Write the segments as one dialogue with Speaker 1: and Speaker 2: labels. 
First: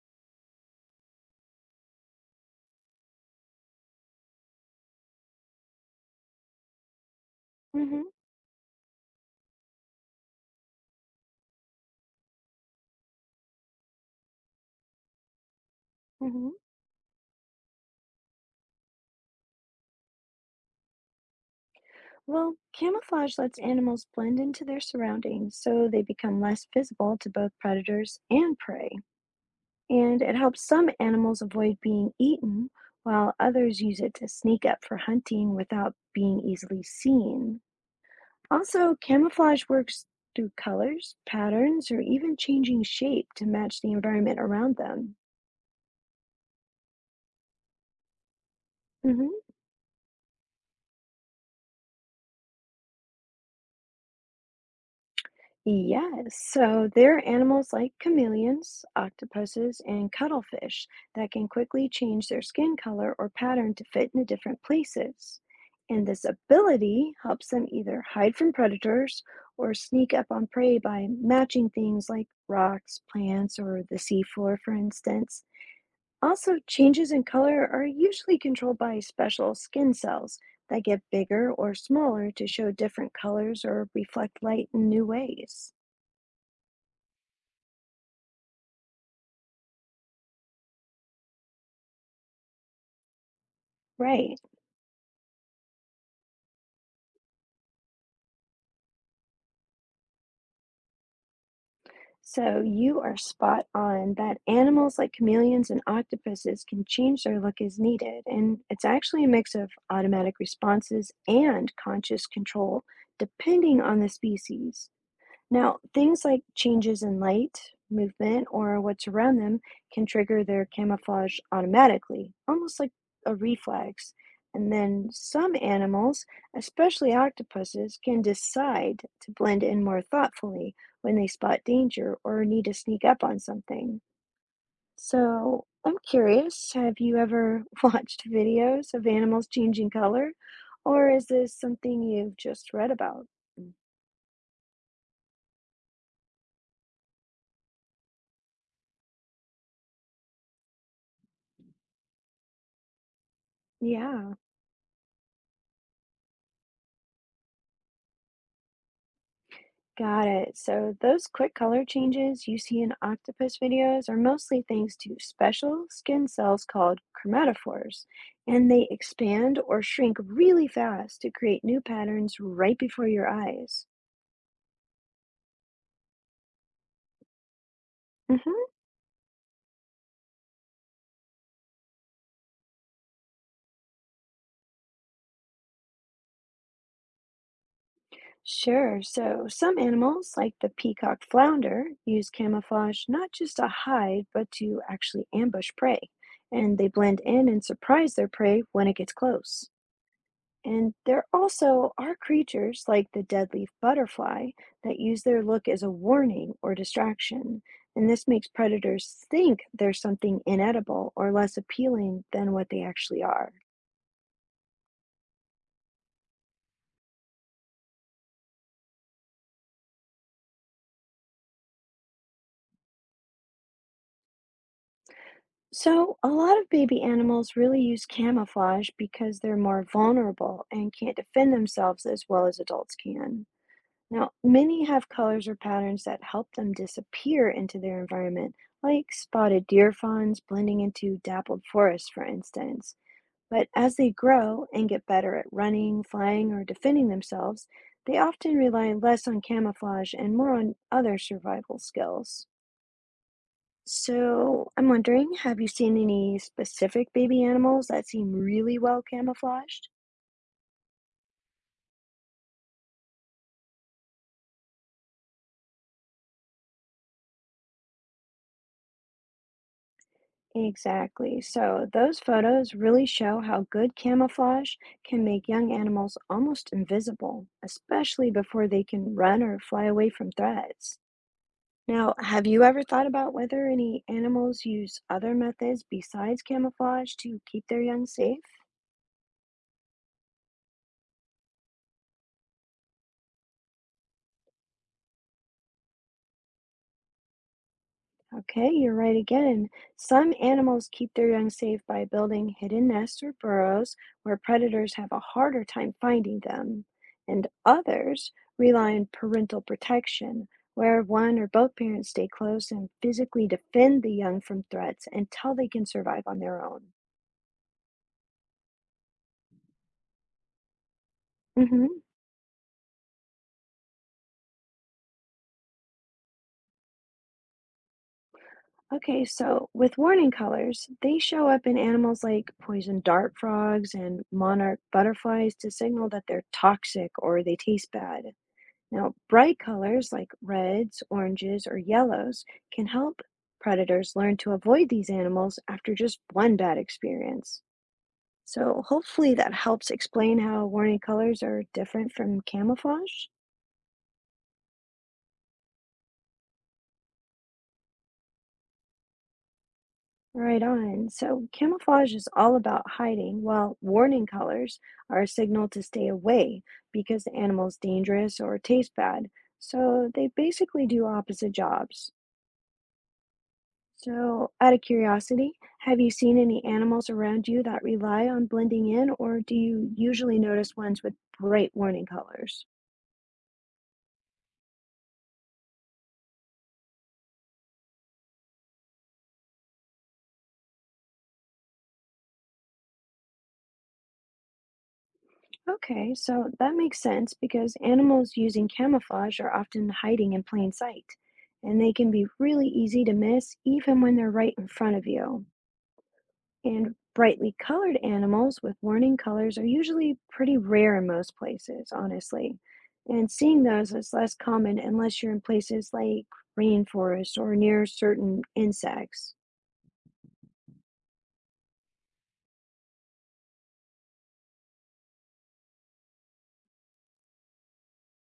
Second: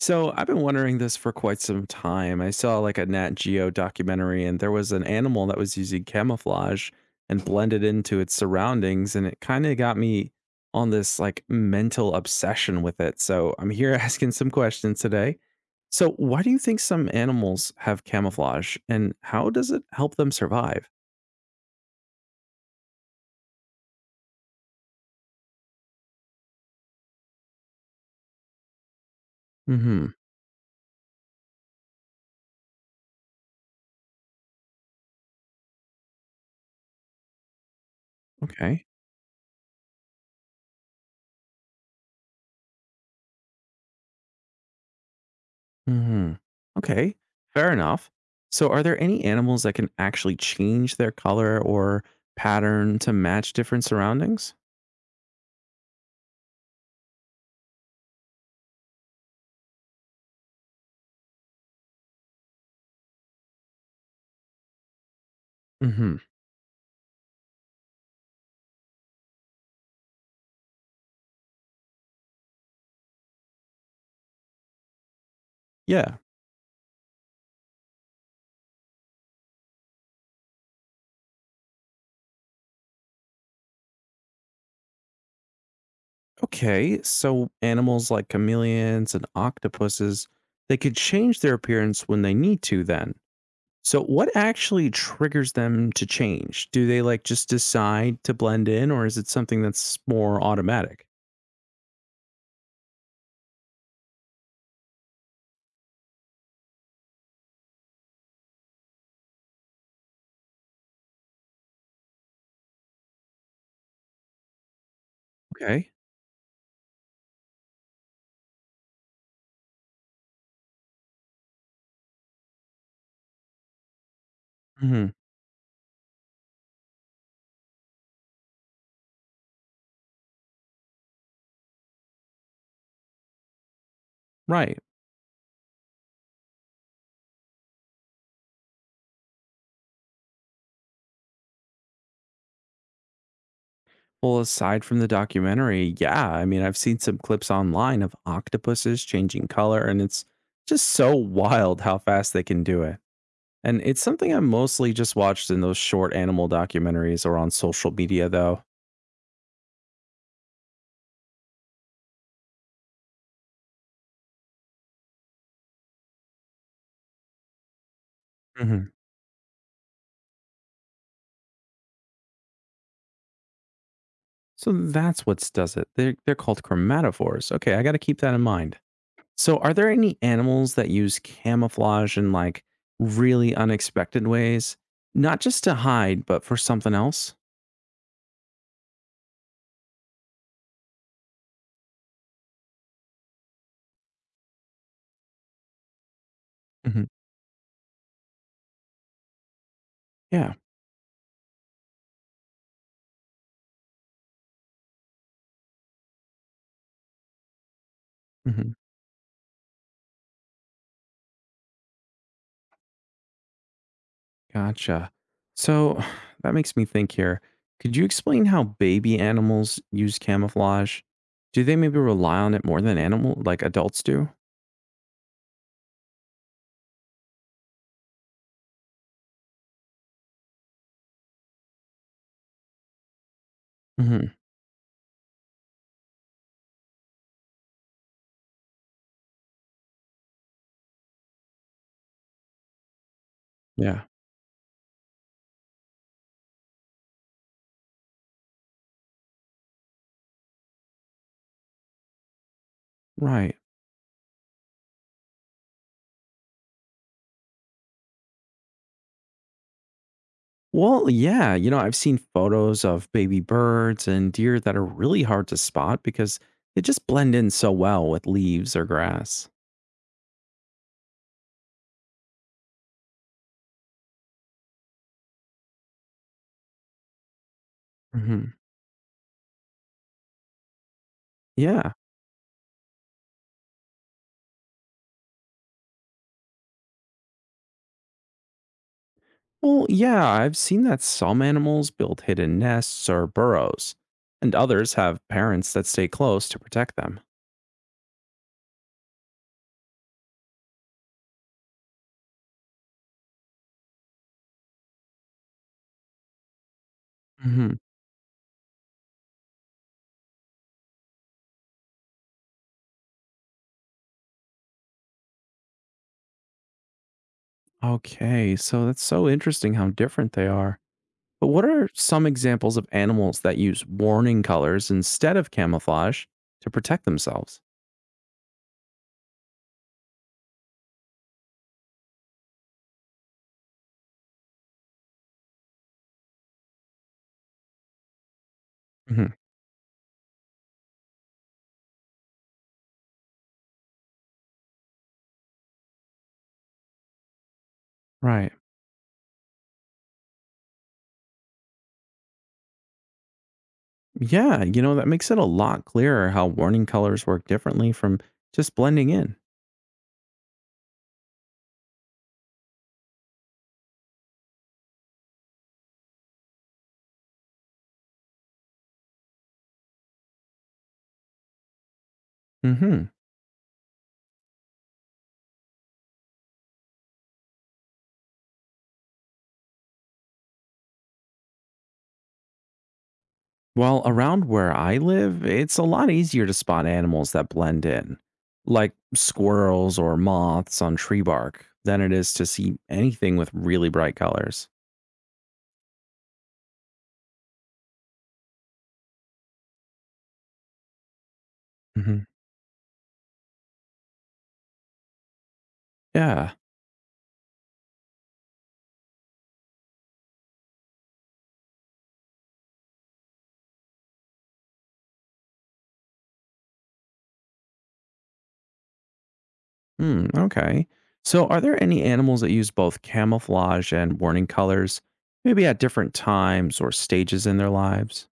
Speaker 1: So I've been wondering this for quite some time. I saw, like, a Nat Geo documentary and there was an animal that was using camouflage and blended
Speaker 2: Mhm,
Speaker 1: into its surroundings, and it kind of got me on this, like, mental obsession with it. So I'm here asking some questions today. So why
Speaker 2: mhm.
Speaker 1: do you think some animals have camouflage, and how does it help them survive?
Speaker 2: Well, camouflage lets animals blend into their surroundings so they become less visible to both predators and prey.
Speaker 1: Mhm.
Speaker 2: And it helps some animals avoid being eaten, while others use it to sneak up for hunting without being easily seen.
Speaker 1: Okay.
Speaker 2: Also, camouflage works through colors, patterns, or even changing shape to match the environment around them.
Speaker 1: Mhm. Okay, fair enough. So, are there any
Speaker 2: Mhm.
Speaker 1: animals that can actually change their color or pattern to match different surroundings?
Speaker 2: Yes, so there are animals like chameleons, octopuses, and cuttlefish that can quickly change their skin color or pattern to fit into different places. And
Speaker 1: Hmm.
Speaker 2: this ability helps them either hide from predators or sneak up on prey by matching things like rocks, plants, or the seafloor, for instance.
Speaker 1: Yeah.
Speaker 2: Also, changes in color are usually controlled by special skin cells that get bigger or smaller to show different colors or reflect light in new ways.
Speaker 1: Okay, so animals like chameleons and octopuses, they could change their appearance when they need to then. So, what
Speaker 2: Right.
Speaker 1: actually triggers them to change? Do they, like, just decide to blend in, or is it something that's more automatic?
Speaker 2: So you are spot on that animals like chameleons and octopuses can change their look as needed. And it's actually a mix of automatic responses and conscious control, depending on the species. Now,
Speaker 1: Okay.
Speaker 2: things like changes in light, movement, or what's around them can trigger their camouflage automatically, almost like a reflex. And
Speaker 1: Hmm.
Speaker 2: then some animals, especially octopuses, can decide to blend in more thoughtfully when they spot danger or need to sneak up on something.
Speaker 1: Right.
Speaker 2: So, I'm curious, have you ever watched videos of animals changing color? Or is this something you've just read about?
Speaker 1: Well, aside from the documentary, yeah, I mean, I've seen some clips online of octopuses changing color, and it's just so wild how fast they can do it. And it's something
Speaker 2: Yeah.
Speaker 1: I mostly just watched in those short animal documentaries or on social media, though.
Speaker 2: Got it. So those quick color changes you see in octopus videos are mostly thanks to special skin cells called chromatophores, and they
Speaker 1: Mhm.
Speaker 2: expand or shrink really fast to create new patterns right before your eyes.
Speaker 1: So that's what does it. They're called chromatophores. Okay, I got to keep that in
Speaker 2: Hmm.
Speaker 1: mind. So, are there any animals that use camouflage in, like, really unexpected ways? Not just to hide, but for something else?
Speaker 2: Sure, so some animals, like the peacock flounder, use camouflage not just to hide, but to actually ambush prey, and they
Speaker 1: Hmm.
Speaker 2: blend in and surprise their prey when it gets close.
Speaker 1: Yeah.
Speaker 2: And there also are creatures like the deadleaf butterfly that use their look as a warning or distraction. And this makes
Speaker 1: Mhm.
Speaker 2: predators think there's something inedible or less appealing than what they actually are.
Speaker 1: Gotcha. So that makes me think here. Could you explain how baby animals use camouflage? Do they maybe rely on it more than animal like adults do?
Speaker 2: So, a lot of baby animals really use camouflage because they're more vulnerable and can't defend themselves as well as adults can.
Speaker 1: Hmm.
Speaker 2: Now, many have colors or patterns that help them disappear into their environment, like spotted deer fawns blending into dappled forests, for instance. But as
Speaker 1: Yeah.
Speaker 2: they grow and get better at running, flying, or defending themselves, they often rely less on camouflage and more on other survival skills.
Speaker 1: Right.
Speaker 2: So, I'm wondering, have you seen any specific baby animals that seem really well camouflaged?
Speaker 1: Well, yeah, I've seen photos of baby birds and deer that are really hard to spot because they just blend in so well with leaves or grass.
Speaker 2: Exactly. So those photos really show how good camouflage can make young animals almost invisible, especially
Speaker 1: Hmm.
Speaker 2: before they can run or fly away from threats.
Speaker 1: Yeah.
Speaker 2: Now, have you ever thought about whether any animals use other methods besides camouflage to keep their young safe?
Speaker 1: Well, yeah, I've seen that some animals build hidden nests or burrows, and others have parents that stay close to protect them.
Speaker 2: Okay, you're right again. Some animals keep their young safe by building hidden nests or burrows where predators have a harder time finding them, and
Speaker 1: Hmm.
Speaker 2: others rely on parental protection, where one or both parents stay close and physically defend the young from threats until they can survive on their own.
Speaker 1: Okay, so that's so interesting how different they are. But what
Speaker 2: Hmm.
Speaker 1: are some examples of animals that use warning colors instead of camouflage to protect themselves?
Speaker 2: Okay, so with warning colors, they show up in animals like poison dart frogs and monarch butterflies to signal that they're toxic or they taste bad. Now,
Speaker 1: Hmm.
Speaker 2: bright colors like reds, oranges, or yellows can help predators learn to avoid these animals after just one bad experience.
Speaker 1: Right.
Speaker 2: So, hopefully, that helps explain how warning colors are different from camouflage.
Speaker 1: Yeah, that makes it a lot clearer how warning colors work differently from just blending in.
Speaker 2: Right on. So, camouflage is all about hiding, while warning colors are a signal to stay away because the animal's dangerous or tastes bad. So, they basically do opposite jobs.
Speaker 1: Hmm.
Speaker 2: So, out of curiosity, have you seen any animals around you that rely on blending in, or do you usually notice ones with bright warning colors?
Speaker 1: Well, around where I live, it's a lot easier to spot animals that blend in, like squirrels or moths on tree bark, than it is to see anything with really bright colors.
Speaker 2: Okay, so that makes sense because animals using camouflage are often hiding in plain sight, and they can
Speaker 1: Hmm.
Speaker 2: be really easy to miss even when they're right in front of you.
Speaker 1: Yeah.
Speaker 2: And brightly colored animals with warning colors are usually pretty rare in most places, honestly. And seeing those is less common unless you're in places like rainforests or near certain insects.
Speaker 1: Hmm, okay. So, are there any animals that use both camouflage and warning colors, maybe at different times or stages in their lives?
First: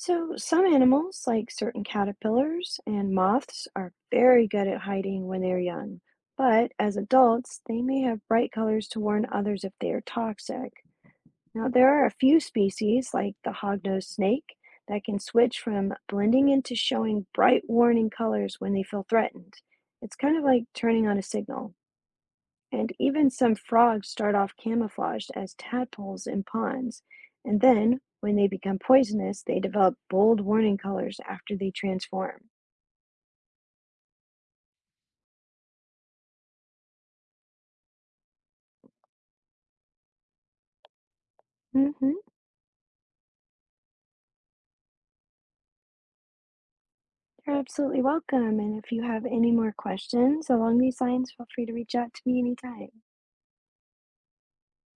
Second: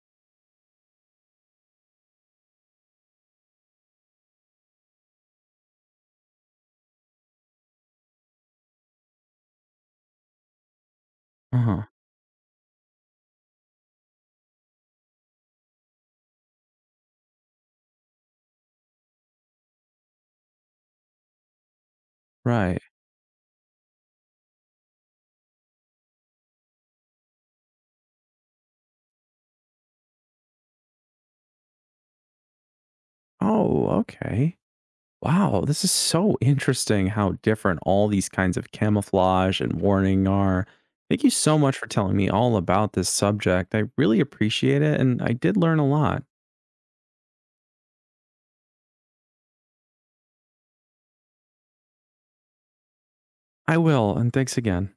Speaker 2: So, some animals, like certain caterpillars and moths, are very good at hiding when they're young. But as adults, they may have bright colors to warn others if they are toxic.
Speaker 1: Uh
Speaker 2: Now,
Speaker 1: huh.
Speaker 2: there are a few species, like the hognose snake, that can switch from blending into showing bright warning colors when they feel threatened. It's kind of like turning on a signal.
Speaker 1: Right.
Speaker 2: And even some frogs start off camouflaged as tadpoles in ponds. And then, when they become poisonous, they develop bold warning colors after they transform.
Speaker 1: Oh, okay. Wow, this is so interesting how different all these kinds of camouflage and warning are. Thank you so much for telling
Speaker 2: Hmm.
Speaker 1: me all about this subject. I really appreciate it, and I did learn a lot.
Speaker 2: You're absolutely welcome. And if you have any more questions along these lines, feel free to reach out to me anytime.
Speaker 1: I will, and thanks again.